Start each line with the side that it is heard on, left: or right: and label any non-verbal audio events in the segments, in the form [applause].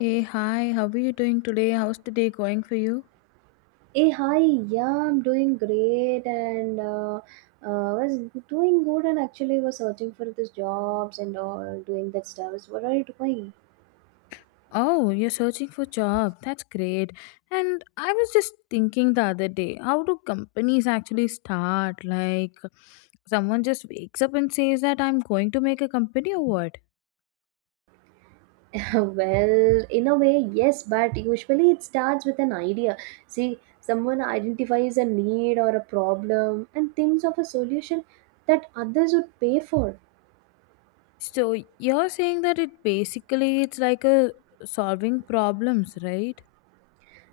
left: Hey, hi, how are you doing today? How's the day going for you?
right: Hey, hi, yeah, I'm doing great and was doing good and actually was searching for these jobs and all doing that stuff. So what are you doing?
left: Oh, you're searching for job. That's great. And I was just thinking the other day, how do companies actually start? Like someone just wakes up and says that I'm going to make a company or what?
right: [laughs] Well, in a way, yes, but usually it starts with an idea. See, someone identifies a need or a problem and thinks of a solution that others would pay for.
left: So you're saying that it basically it's like a solving problems, right?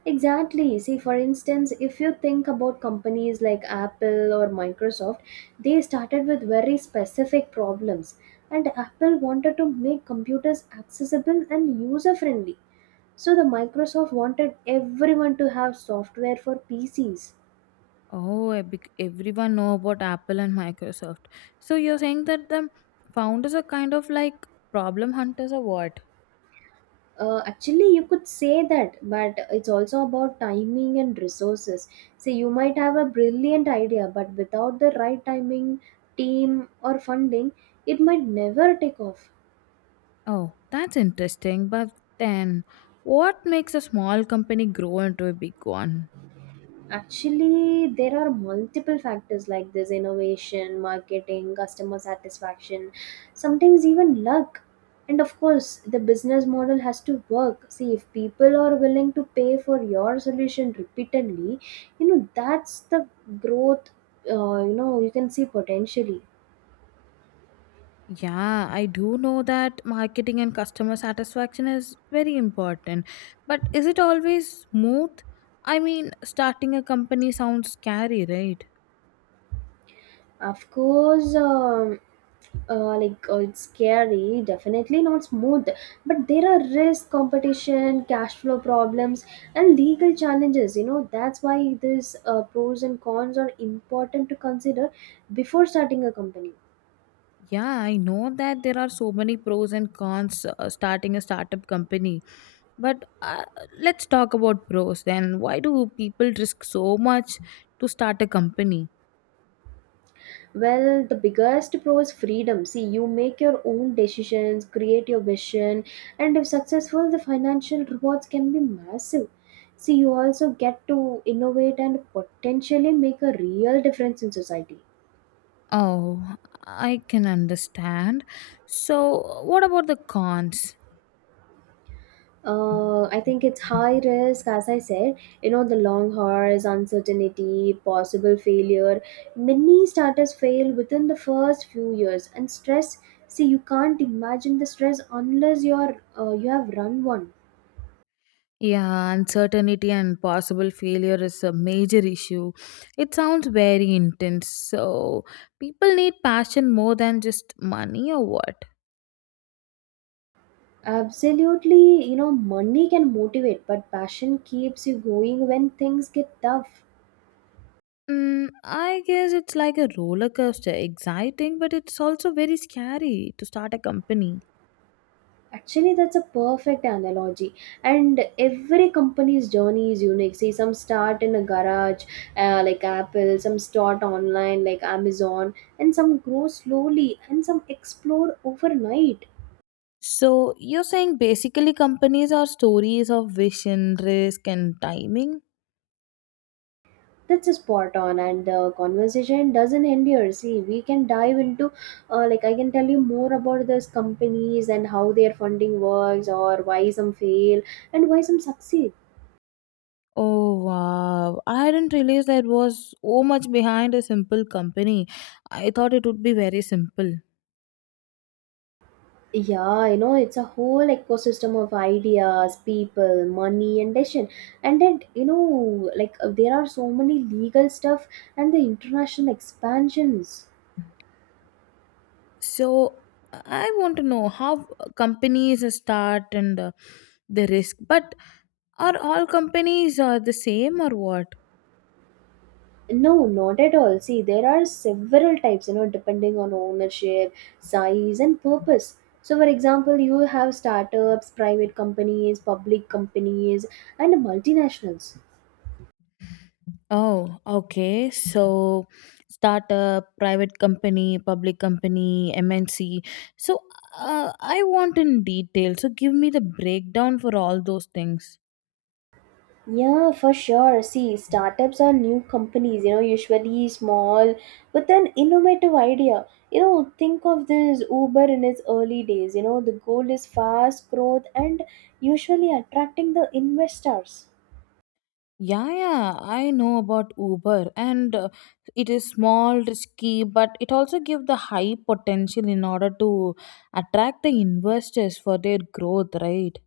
right: Exactly. See, for instance, if you think about companies like Apple or Microsoft, they started with very specific problems. And Apple wanted to make computers accessible and user friendly. So, the Microsoft wanted everyone to have software for PCs.
left: Everyone know about Apple and Microsoft. So you're saying that the founders are kind of like problem hunters or what?
right: Actually, you could say that, but it's also about timing and resources. See, you might have a brilliant idea, but without the right timing, team, or funding, it might never take off.
left: Oh, that's interesting. But then, what makes a small company grow into a big one?
right: Actually, there are multiple factors like this innovation, marketing, customer satisfaction, sometimes even luck. And of course, the business model has to work. See, if people are willing to pay for your solution repeatedly, you know, that's the growth, you know, you can see potentially.
left: Yeah, I do know that marketing and customer satisfaction is very important. But is it always smooth? I mean, starting a company sounds scary, right?
right: Of course, it's scary, definitely not smooth, but there are risk, competition, cash flow problems, and legal challenges. You know, that's why these pros and cons are important to consider before starting a company.
left: Yeah, I know that there are so many pros and cons starting a startup company. But Let's talk about pros then. Why do people risk so much to start a company?
right: Well, the biggest pro is freedom. See, you make your own decisions, create your vision, and if successful, the financial rewards can be massive. See, you also get to innovate and potentially make a real difference in society.
left: Oh, I can understand. So, what about the cons?
right: I think it's high risk, as I said, you know, the long hours, uncertainty, possible failure. Many starters fail within the first few years, and stress. See, you can't imagine the stress unless you have run one.
left: Yeah, uncertainty and possible failure is a major issue. It sounds very intense. So, people need passion more than just money or what?
right: Absolutely, you know, money can motivate, but passion keeps you going when things get tough.
left: Mm, I guess it's like a roller coaster, exciting, but it's also very scary to start a company.
right: Actually, that's a perfect analogy. And every company's journey is unique. See, some start in a garage, like Apple, some start online, like Amazon, and some grow slowly, and some explore overnight.
left: So, you're saying basically companies are stories of vision, risk, and timing?
right: That's a spot on, and the conversation doesn't end here. See, we can dive into, I can tell you more about these companies and how their funding works, or why some fail and why some succeed.
left: Oh wow, I didn't realize there was so much behind a simple company. I thought it would be very simple.
right: Yeah, you know, it's a whole ecosystem of ideas, people, money, and decision. And then, you know, there are so many legal stuff and the international expansions.
left: So I want to know how companies start and the risk. But are all companies the same or what?
right: No, not at all. See, there are several types, you know, depending on ownership, size, and purpose. So, for example, you have startups, private companies, public companies, and multinationals.
left: Oh, okay. So startup, private company, public company, MNC. So I want in detail. So give me the breakdown for all those things.
right: Yeah, for sure. See, startups are new companies, you know, usually small with an innovative idea. You know, think of this Uber in its early days. You know, the goal is fast growth and usually attracting the investors.
left: Yeah, yeah, I know about Uber, and it is small, risky, but it also gives the high potential in order to attract the investors for their growth, right?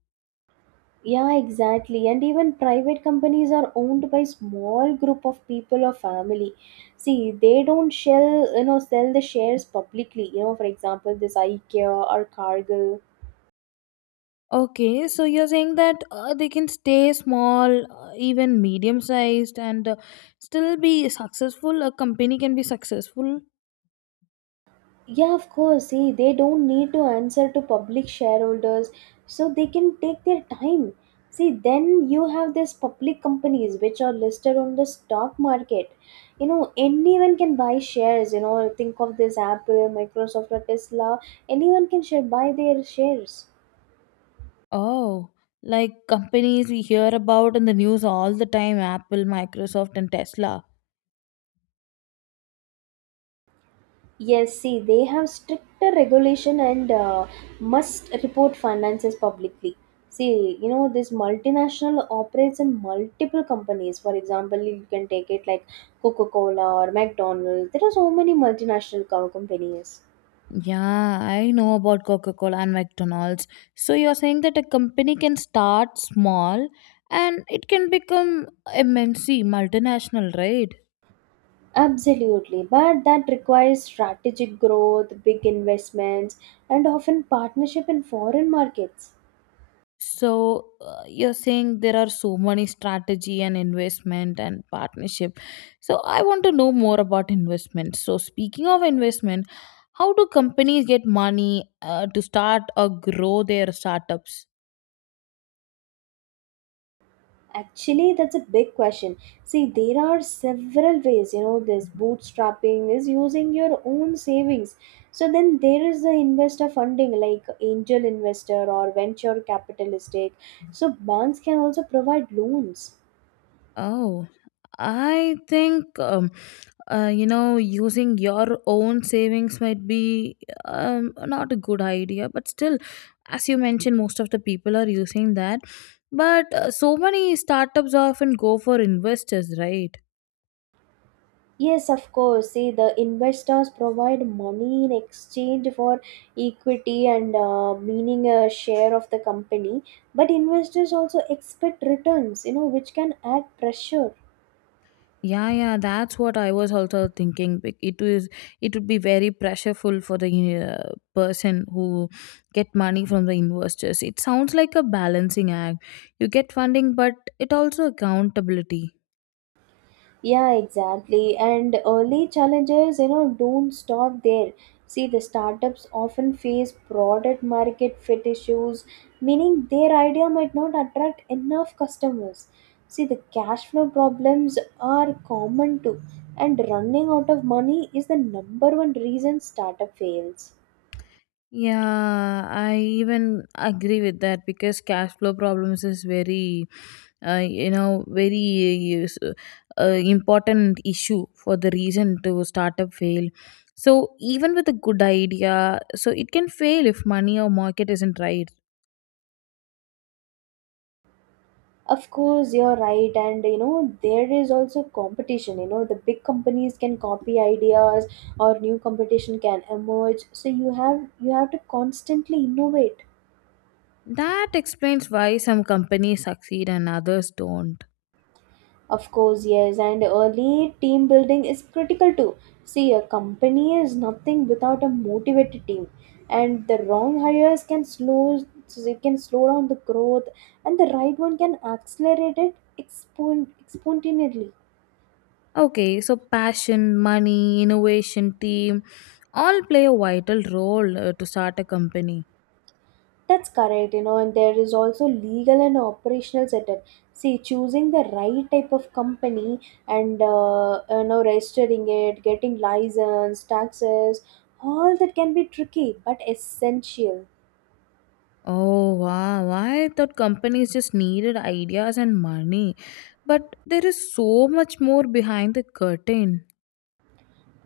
right: Yeah, exactly. And even private companies are owned by small group of people or family. See, they don't shell, you know, sell the shares publicly. You know, for example, this IKEA or Cargill.
left: Okay, so you're saying that they can stay small, even medium sized, and still be successful. A company can be successful.
right: Yeah, of course. See, they don't need to answer to public shareholders, so they can take their time. See, then you have these public companies which are listed on the stock market. You know, anyone can buy shares. You know, think of this Apple, Microsoft, or Tesla. Anyone can share buy their shares.
left: Oh, like companies we hear about in the news all the time, Apple, Microsoft, and Tesla.
right: Yes, see, they have stricter regulation and must report finances publicly. See, you know, this multinational operates in multiple companies. For example, you can take it like Coca Cola or McDonald's. There are so many multinational companies.
left: Yeah, I know about Coca-Cola and McDonald's. So you're saying that a company can start small and it can become MNC, multinational, right?
right: Absolutely, but that requires strategic growth, big investments, and often partnership in foreign markets.
left: So you're saying there are so many strategy and investment and partnership. So I want to know more about investment. So speaking of investment, how do companies get money to start or grow their startups?
right: Actually, that's a big question. See, there are several ways, you know, this bootstrapping is using your own savings. So then there is the investor funding like angel investor or venture capitalistic. So banks can also provide loans.
left: Oh, I think you know, using your own savings might be not a good idea, but still, as you mentioned, most of the people are using that. But so many startups often go for investors, right?
right: Yes, of course. See, the investors provide money in exchange for equity and meaning a share of the company. But investors also expect returns, you know, which can add pressure.
left: Yeah, yeah, that's what I was also thinking. It is, it would be very pressureful for the person who get money from the investors. It sounds like a balancing act. You get funding, but it also accountability.
right: Yeah, exactly. And early challenges, you know, don't stop there. See, the startups often face product market fit issues, meaning their idea might not attract enough customers. See, the cash flow problems are common too, and running out of money is the number one reason startup fails.
left: Yeah, I even agree with that because cash flow problems is very you know, very uh, important issue for the reason to startup fail. So even with a good idea, so it can fail if money or market isn't right.
right: Of course, you're right, and you know there is also competition. You know the big companies can copy ideas, or new competition can emerge. So you have to constantly innovate.
left: That explains why some companies succeed and others don't.
right: Of course, yes, and early team building is critical too. See, a company is nothing without a motivated team, and the wrong hires can slow so it can slow down the growth, and the right one can accelerate it exponentially.
left: Okay, so passion, money, innovation, team, all play a vital role to start a company.
right: That's correct, you know, and there is also legal and operational setup. See, choosing the right type of company and you know registering it, getting license, taxes, all that can be tricky but essential.
left: Oh wow, why I thought companies just needed ideas and money. But there is so much more behind the curtain.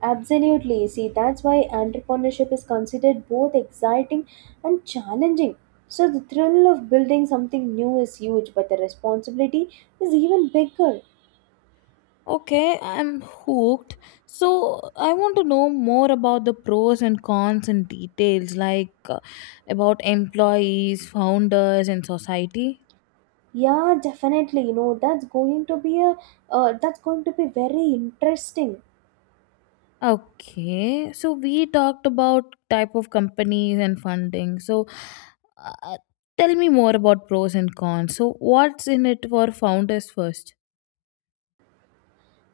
right: Absolutely. See, that's why entrepreneurship is considered both exciting and challenging. So the thrill of building something new is huge, but the responsibility is even bigger.
left: Okay, I'm hooked. So I want to know more about the pros and cons and details, like about employees, founders and society.
right: Yeah, definitely. You know, that's going to be a that's going to be very interesting.
left: Okay, so we talked about type of companies and funding. So uh, tell me more about pros and cons. So what's in it for founders first?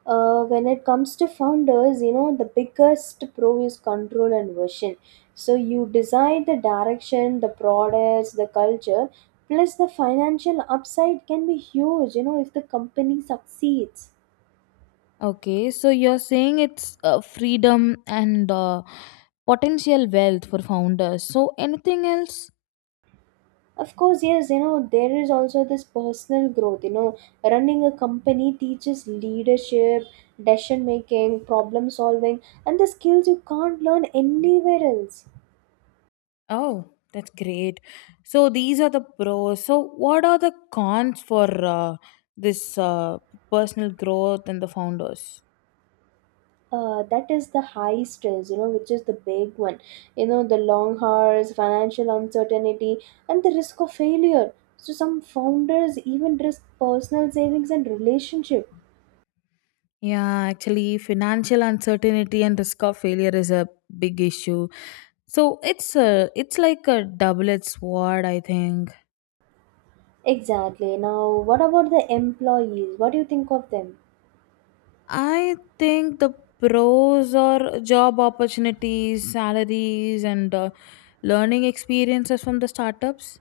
right: When it comes to founders, you know, the biggest pro is control and vision. So you decide the direction, the products, the culture, plus the financial upside can be huge. You know, if the company succeeds.
left: Okay, so you're saying it's freedom and potential wealth for founders. So anything else?
right: Of course, yes, you know, there is also this personal growth. You know, running a company teaches leadership, decision making, problem solving, and the skills you can't learn anywhere else.
left: Oh, that's great. So these are the pros. So what are the cons for this personal growth and the founders?
right: That is the high stress, you know, which is the big one. You know, the long hours, financial uncertainty, and the risk of failure. So, some founders even risk personal savings and relationship.
left: Yeah, actually, financial uncertainty and risk of failure is a big issue. So it's a, it's like a double-edged sword, I think.
right: Exactly. Now, what about the employees? What do you think of them?
left: I think the pros are job opportunities, salaries, and learning experiences from the startups.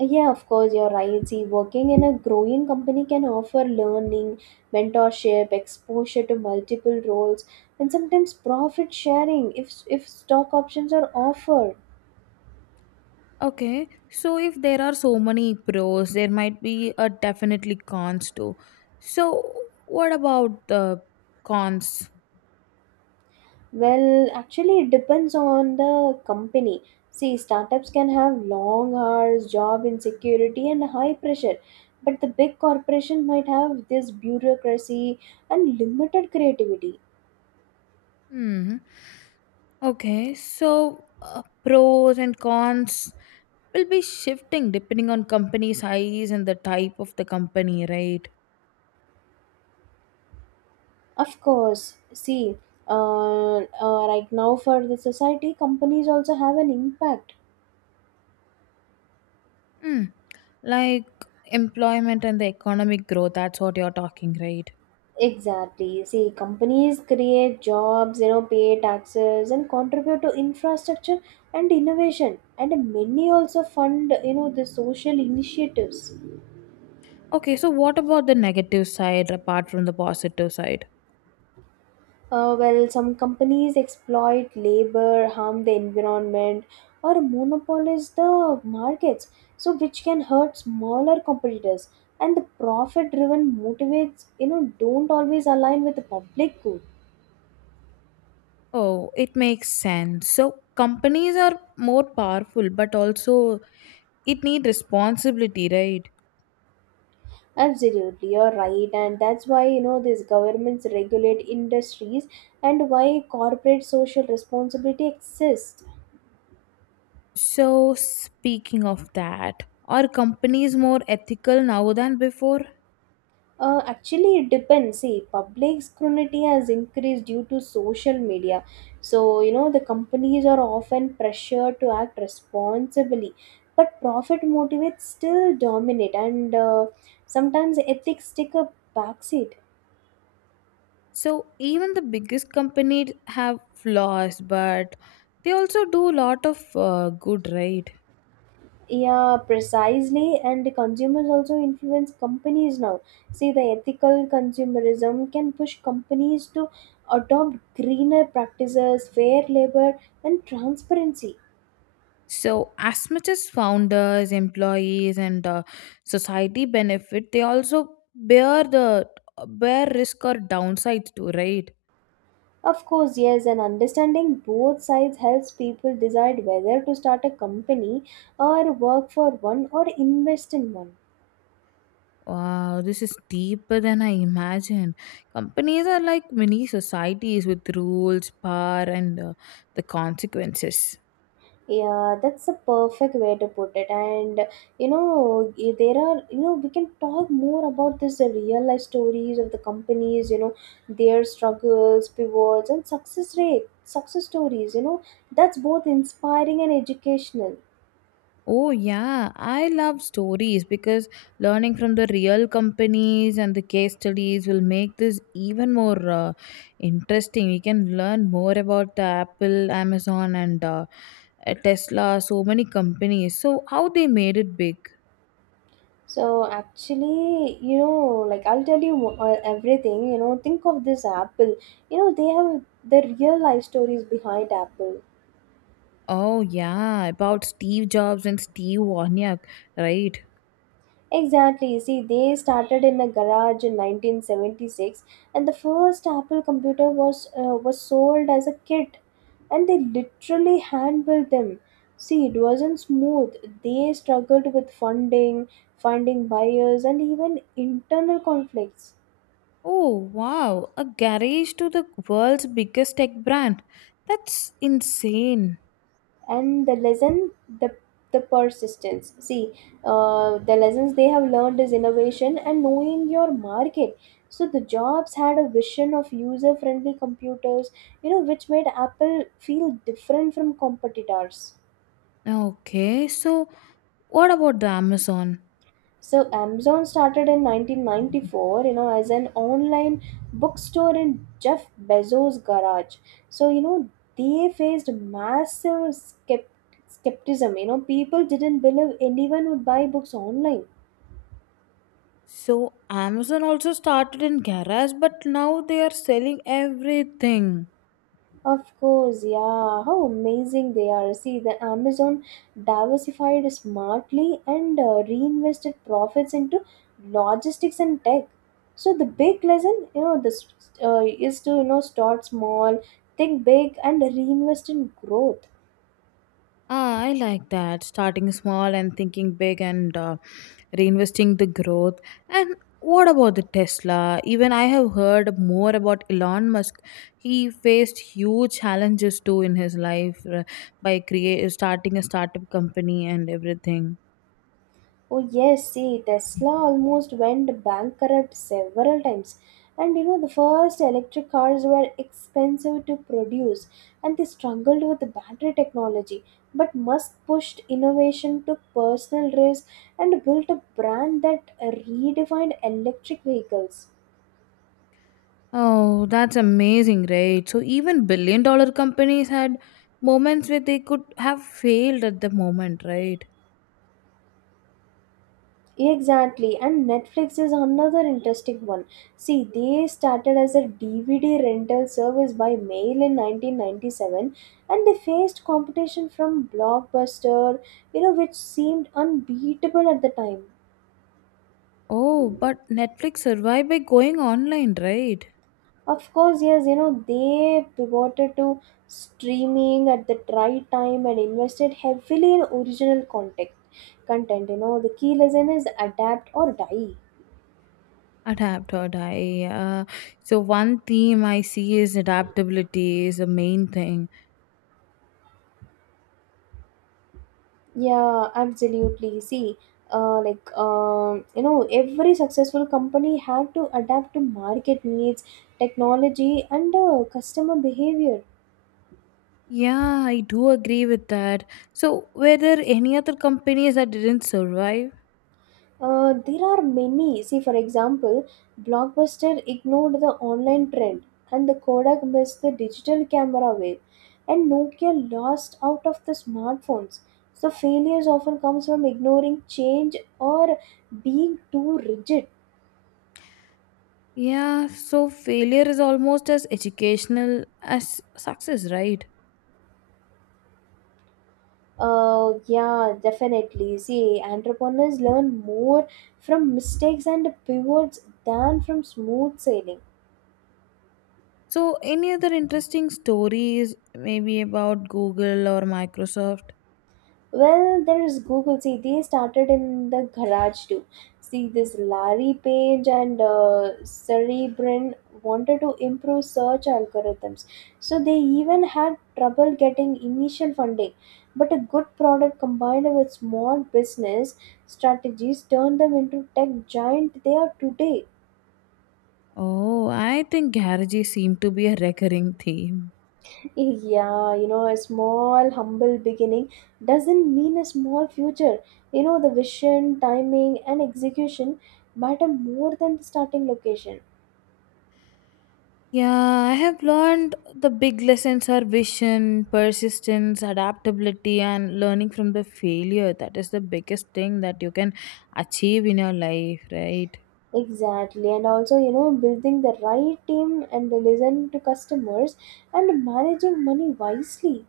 right: Yeah, of course, you're right. See, working in a growing company can offer learning, mentorship, exposure to multiple roles, and sometimes profit sharing if stock options are offered.
left: Okay, so if there are so many pros, there might be a definitely cons too. So what about the cons?
right: Well, actually, it depends on the company. See, startups can have long hours, job insecurity, and high pressure, but the big corporation might have this bureaucracy and limited creativity.
left: Hmm. Okay, so pros and cons will be shifting depending on company size and the type of the company, right?
right: Of course, see, uh, right now for the society, companies also have an impact.
left: Hmm, like employment and the economic growth, that's what you're talking, right?
right: Exactly. See, companies create jobs, you know, pay taxes and contribute to infrastructure and innovation. And many also fund, you know, the social initiatives.
left: Okay, so what about the negative side apart from the positive side?
right: Well, some companies exploit labor, harm the environment, or monopolize the markets, so which can hurt smaller competitors. And the profit-driven motivates, you know, don't always align with the public good.
left: Oh, it makes sense. So companies are more powerful, but also it need responsibility, right?
right: Absolutely, you're right, and that's why you know these governments regulate industries and why corporate social responsibility exists.
left: So speaking of that, are companies more ethical now than before?
right: Actually, it depends. See, public scrutiny has increased due to social media. So, you know, the companies are often pressured to act responsibly. But profit motivates still dominate, and sometimes ethics take a backseat.
left: So even the biggest companies have flaws, but they also do a lot of good, right?
right: Yeah, precisely. And the consumers also influence companies now. See, the ethical consumerism can push companies to adopt greener practices, fair labor, and transparency.
left: So, as much as founders, employees, and society benefit, they also bear the bear risk or downsides too, right?
right: Of course, yes, and understanding both sides helps people decide whether to start a company or work for one or invest in one.
left: Wow, this is deeper than I imagined. Companies are like mini societies with rules, power, and the consequences.
right: Yeah, that's a perfect way to put it. And you know, there are, you know, we can talk more about this, the real life stories of the companies, you know, their struggles, pivots, and success stories. You know, that's both inspiring and educational.
left: Oh, yeah. I love stories because learning from the real companies and the case studies will make this even more interesting. You can learn more about the Apple, Amazon, and Tesla, so many companies. So, how they made it big.
right: So actually, you know, I'll tell you everything. You know, think of this Apple. You know, they have the real life stories behind Apple.
left: Oh, yeah. About Steve Jobs and Steve Wozniak, right?
right: Exactly. See, they started in a garage in 1976, and the first Apple computer was sold as a kit, and they literally hand built them. See, it wasn't smooth. They struggled with funding, finding buyers, and even internal conflicts.
left: Oh, wow. A garage to the world's biggest tech brand. That's insane.
right: And the lesson, the the persistence. See, the lessons they have learned is innovation and knowing your market. So the jobs had a vision of user friendly computers, you know, which made Apple feel different from competitors.
left: Okay, so. What about the Amazon?
right: So Amazon started in 1994, you know, as an online bookstore in Jeff Bezos' garage. So, you know, they faced massive skepticism. You know, people didn't believe anyone would buy books online.
left: So Amazon also started in garage, but now they are selling everything.
right: Of course, yeah. How amazing they are. See, the Amazon diversified smartly and reinvested profits into logistics and tech. So the big lesson, you know, this is to, you know, start small, think big, and reinvest in growth.
left: Ah, I like that. Starting small and thinking big and reinvesting the growth. And what about the Tesla? Even I have heard more about Elon Musk. He faced huge challenges too in his life by create starting a startup company and everything.
right: Oh yes, see Tesla almost went bankrupt several times, and you know the first electric cars were expensive to produce, and they struggled with the battery technology, but Musk pushed innovation, took personal risk, and built a brand that redefined electric vehicles.
left: Oh, that's amazing, right? So even billion-dollar companies had moments where they could have failed at the moment, right?
right: Exactly, and Netflix is another interesting one. See, they started as a DVD rental service by mail in 1997, and they faced competition from Blockbuster, you know, which seemed unbeatable at the time.
left: Oh, but Netflix survived by going online, right?
right: Of course, yes, you know, they pivoted to streaming at the right time and invested heavily in original content. Content, you know, the key lesson is adapt or die.
left: Adapt or die. So one theme I see is adaptability is the main thing.
right: Yeah, absolutely. See, you know, every successful company had to adapt to market needs, technology, and customer behavior.
left: Yeah, I do agree with that. So were there any other companies that didn't survive?
right: There are many. See, for example, Blockbuster ignored the online trend, and the Kodak missed the digital camera wave, and Nokia lost out of the smartphones. So failures often comes from ignoring change or being too rigid.
left: Yeah, so failure is almost as educational as success, right?
right: Yeah, definitely. See, entrepreneurs learn more from mistakes and pivots than from smooth sailing.
left: So, any other interesting stories, maybe about Google or Microsoft?
right: Well, there is Google. See, they started in the garage too. See, this Larry Page and Sergey Brin wanted to improve search algorithms. So they even had trouble getting initial funding. But a good product combined with small business strategies turned them into tech giant they are today.
left: Oh, I think garages seem to be a recurring theme.
right: Yeah, you know, a small, humble beginning doesn't mean a small future. You know, the vision, timing, and execution matter more than the starting location.
left: Yeah, I have learned the big lessons are vision, persistence, adaptability, and learning from the failure. That is the biggest thing that you can achieve in your life, right?
right: Exactly, and also, you know, building the right team and listen to customers and managing money wisely.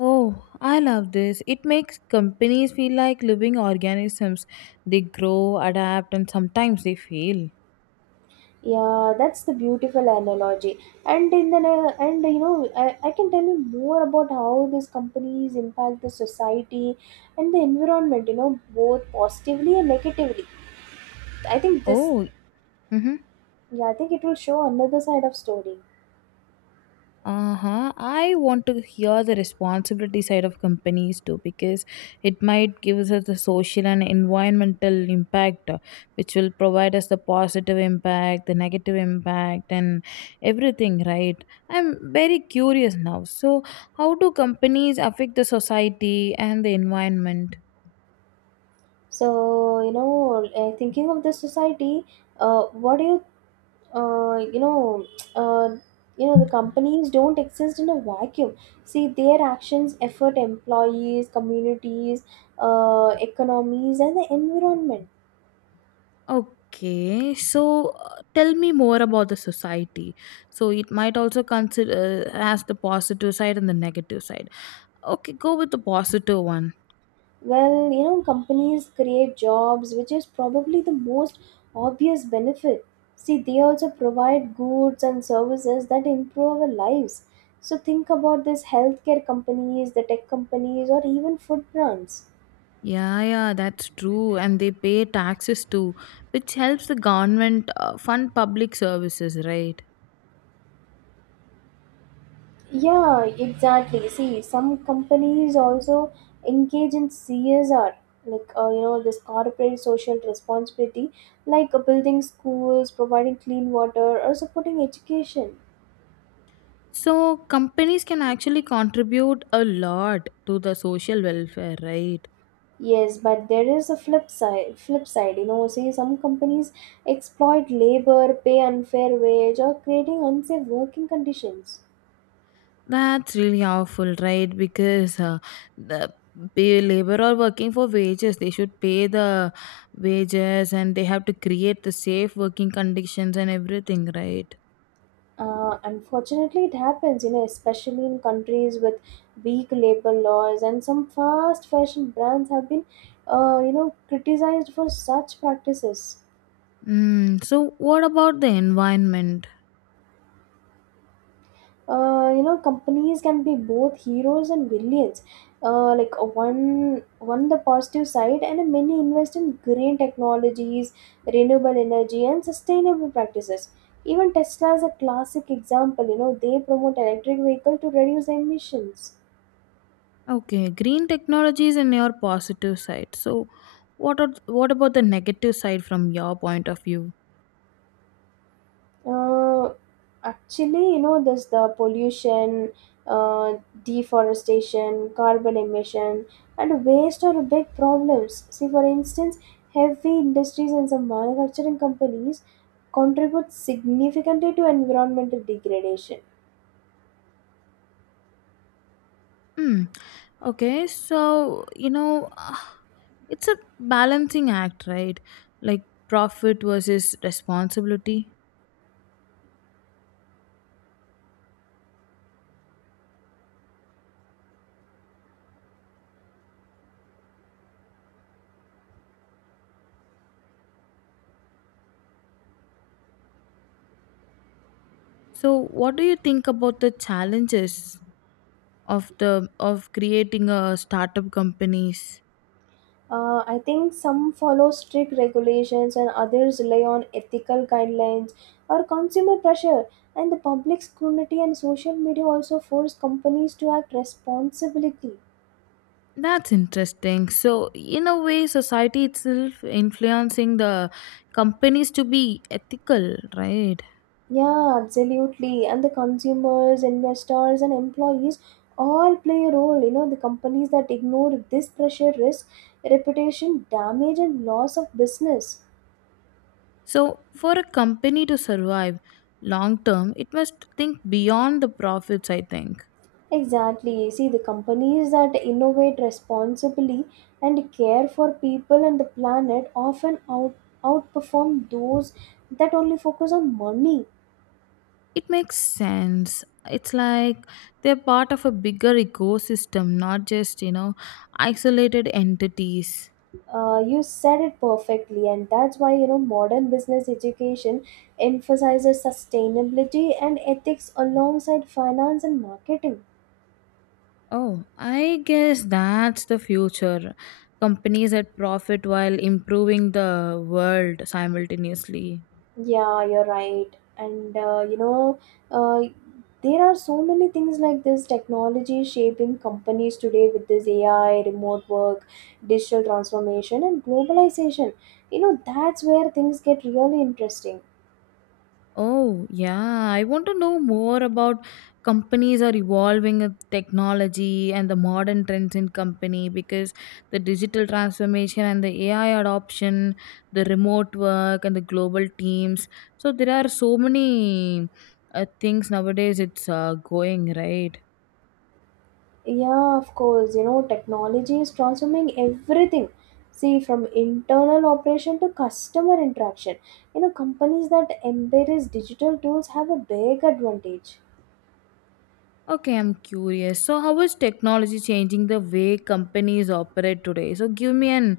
left: Oh, I love this. It makes companies feel like living organisms. They grow, adapt, and sometimes they fail.
right: Yeah, that's the beautiful analogy. And in the ne- And you know, I can tell you more about how these companies impact the society and the environment, you know, both positively and negatively. I think this,
left: Oh, mhm.
right: yeah, I think it will show another side of story.
left: Uh-huh, I want to hear the responsibility side of companies too, because it might give us the social and environmental impact, which will provide us the positive impact, the negative impact and everything, right? I'm very curious now. So how do companies affect the society and the environment?
right: So you know, thinking of the society, what do you, uh, you know, uh, you know, the companies don't exist in a vacuum. See, their actions effort employees, communities, economies, and the environment.
left: Okay, so tell me more about the society. So it might also consider as the positive side and the negative side. Okay, go with the positive one.
right: Well, you know, companies create jobs, which is probably the most obvious benefit. See, they also provide goods and services that improve our lives. So, think about this healthcare companies, the tech companies, or even food brands.
left: Yeah, yeah, that's true. And they pay taxes too, which helps the government fund public services, right?
right: Yeah, exactly. See, some companies also engage in CSR, like you know, this corporate social responsibility, like building schools, providing clean water, or supporting education.
left: So, companies can actually contribute a lot to the social welfare, right?
right: Yes, but there is a flip side. Flip side, you know, see some companies exploit labor, pay unfair wage, or creating unsafe working conditions.
left: That's really awful, right? Because the pay labor are working for wages. They should pay the wages and they have to create the safe working conditions and everything, right?
right: Unfortunately, it happens, you know, especially in countries with weak labor laws, and some fast fashion brands have been, you know, criticized for such practices.
left: Mm, so, what about the environment?
right: You know, companies can be both heroes and villains, one the positive side, and many invest in green technologies, renewable energy, and sustainable practices. Even Tesla is a classic example, you know, they promote electric vehicle to reduce emissions.
left: Okay, green technologies and your positive side. So, what are what about the negative side from your point of view?
right: Uh, Actually, you know, there's the pollution, uh, deforestation, carbon emission, and waste are big problems. See, for instance, heavy industries and some manufacturing companies contribute significantly to environmental degradation.
left: Hmm. Okay, so you know, it's a balancing act, right? Like profit versus responsibility. So, what do you think about the challenges of the of creating a startup companies?
right: I think some follow strict regulations and others rely on ethical guidelines or consumer pressure. And the public scrutiny and social media also force companies to act responsibly.
left: That's interesting. So, in a way, society itself influencing the companies to be ethical, right?
right: Yeah, absolutely. And the consumers, investors, and employees all play a role. You know, the companies that ignore this pressure risk reputation damage and loss of business.
left: So, for a company to survive long term, it must think beyond the profits, I think.
right: Exactly. See, the companies that innovate responsibly and care for people and the planet often outperform those that only focus on money.
left: It makes sense. It's like they're part of a bigger ecosystem, not just, you know, isolated entities.
right: You said it perfectly, and that's why you know modern business education emphasizes sustainability and ethics alongside finance and marketing.
left: Oh, I guess that's the future. Companies that profit while improving the world simultaneously.
right: Yeah, you're right. And uh, there are so many things like this technology shaping companies today with this AI, remote work, digital transformation, and globalization. You know, that's where things get really interesting.
left: Oh, yeah. I want to know more about companies are evolving with technology and the modern trends in company, because the digital transformation and the AI adoption, the remote work and the global teams. So there are so many things nowadays it's going, right?
right: Yeah, of course. You know, technology is transforming everything. See, from internal operation to customer interaction. You know, companies that embrace digital tools have a big advantage.
left: Okay, I'm curious. So, how is technology changing the way companies operate today? So, give me an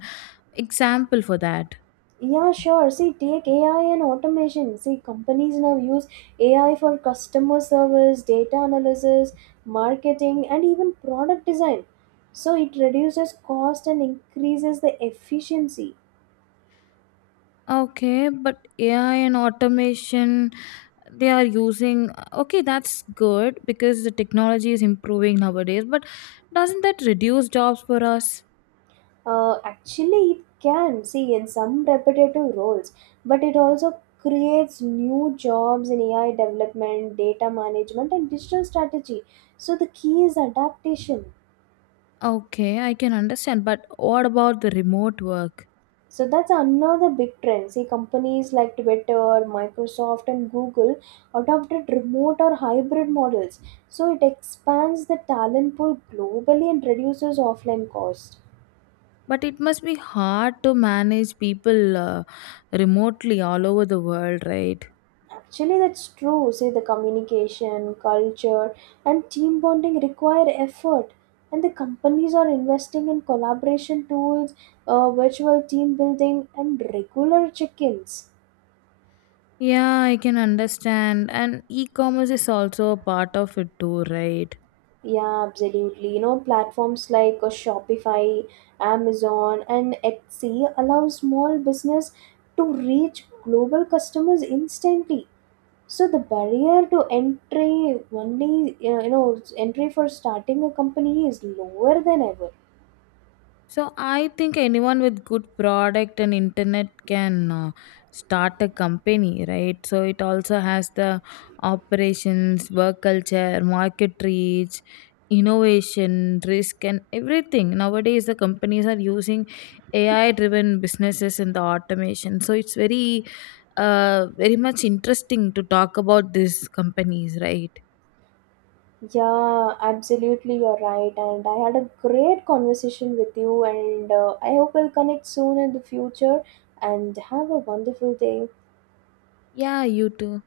left: example for that.
right: Yeah, sure. See, take AI and automation. See, companies now use AI for customer service, data analysis, marketing, and even product design. So it reduces cost and increases the efficiency.
left: Okay, but AI and automation, they are using. Okay, that's good because the technology is improving nowadays, but doesn't that reduce jobs for us?
right: Actually, it can see in some repetitive roles, but it also creates new jobs in AI development, data management, and digital strategy. So the key is adaptation.
left: Okay, I can understand, but what about the remote work?
right: So that's another big trend. See, companies like Twitter, Microsoft, and Google adopted remote or hybrid models. So it expands the talent pool globally and reduces offline costs.
left: But it must be hard to manage people remotely all over the world, right?
right: Actually, that's true. See, the communication, culture, and team bonding require effort. And the companies are investing in collaboration tools, virtual team building, and regular check ins.
left: Yeah, I can understand. And e-commerce is also a part of it too, right?
right: Yeah, absolutely. You know, platforms like Shopify, Amazon, and Etsy allow small business to reach global customers instantly. So the barrier to entry only you know, entry for starting a company is lower than ever.
left: So I think anyone with good product and internet can start a company, right? So it also has the operations, work culture, market reach, innovation, risk, and everything. Nowadays, the companies are using AI-driven businesses and the automation. So it's very, very much interesting to talk about these companies, right?
right: Yeah, absolutely, you're right. And I had a great conversation with you, and I hope we'll connect soon in the future. And have a wonderful day.
left: Yeah, you too.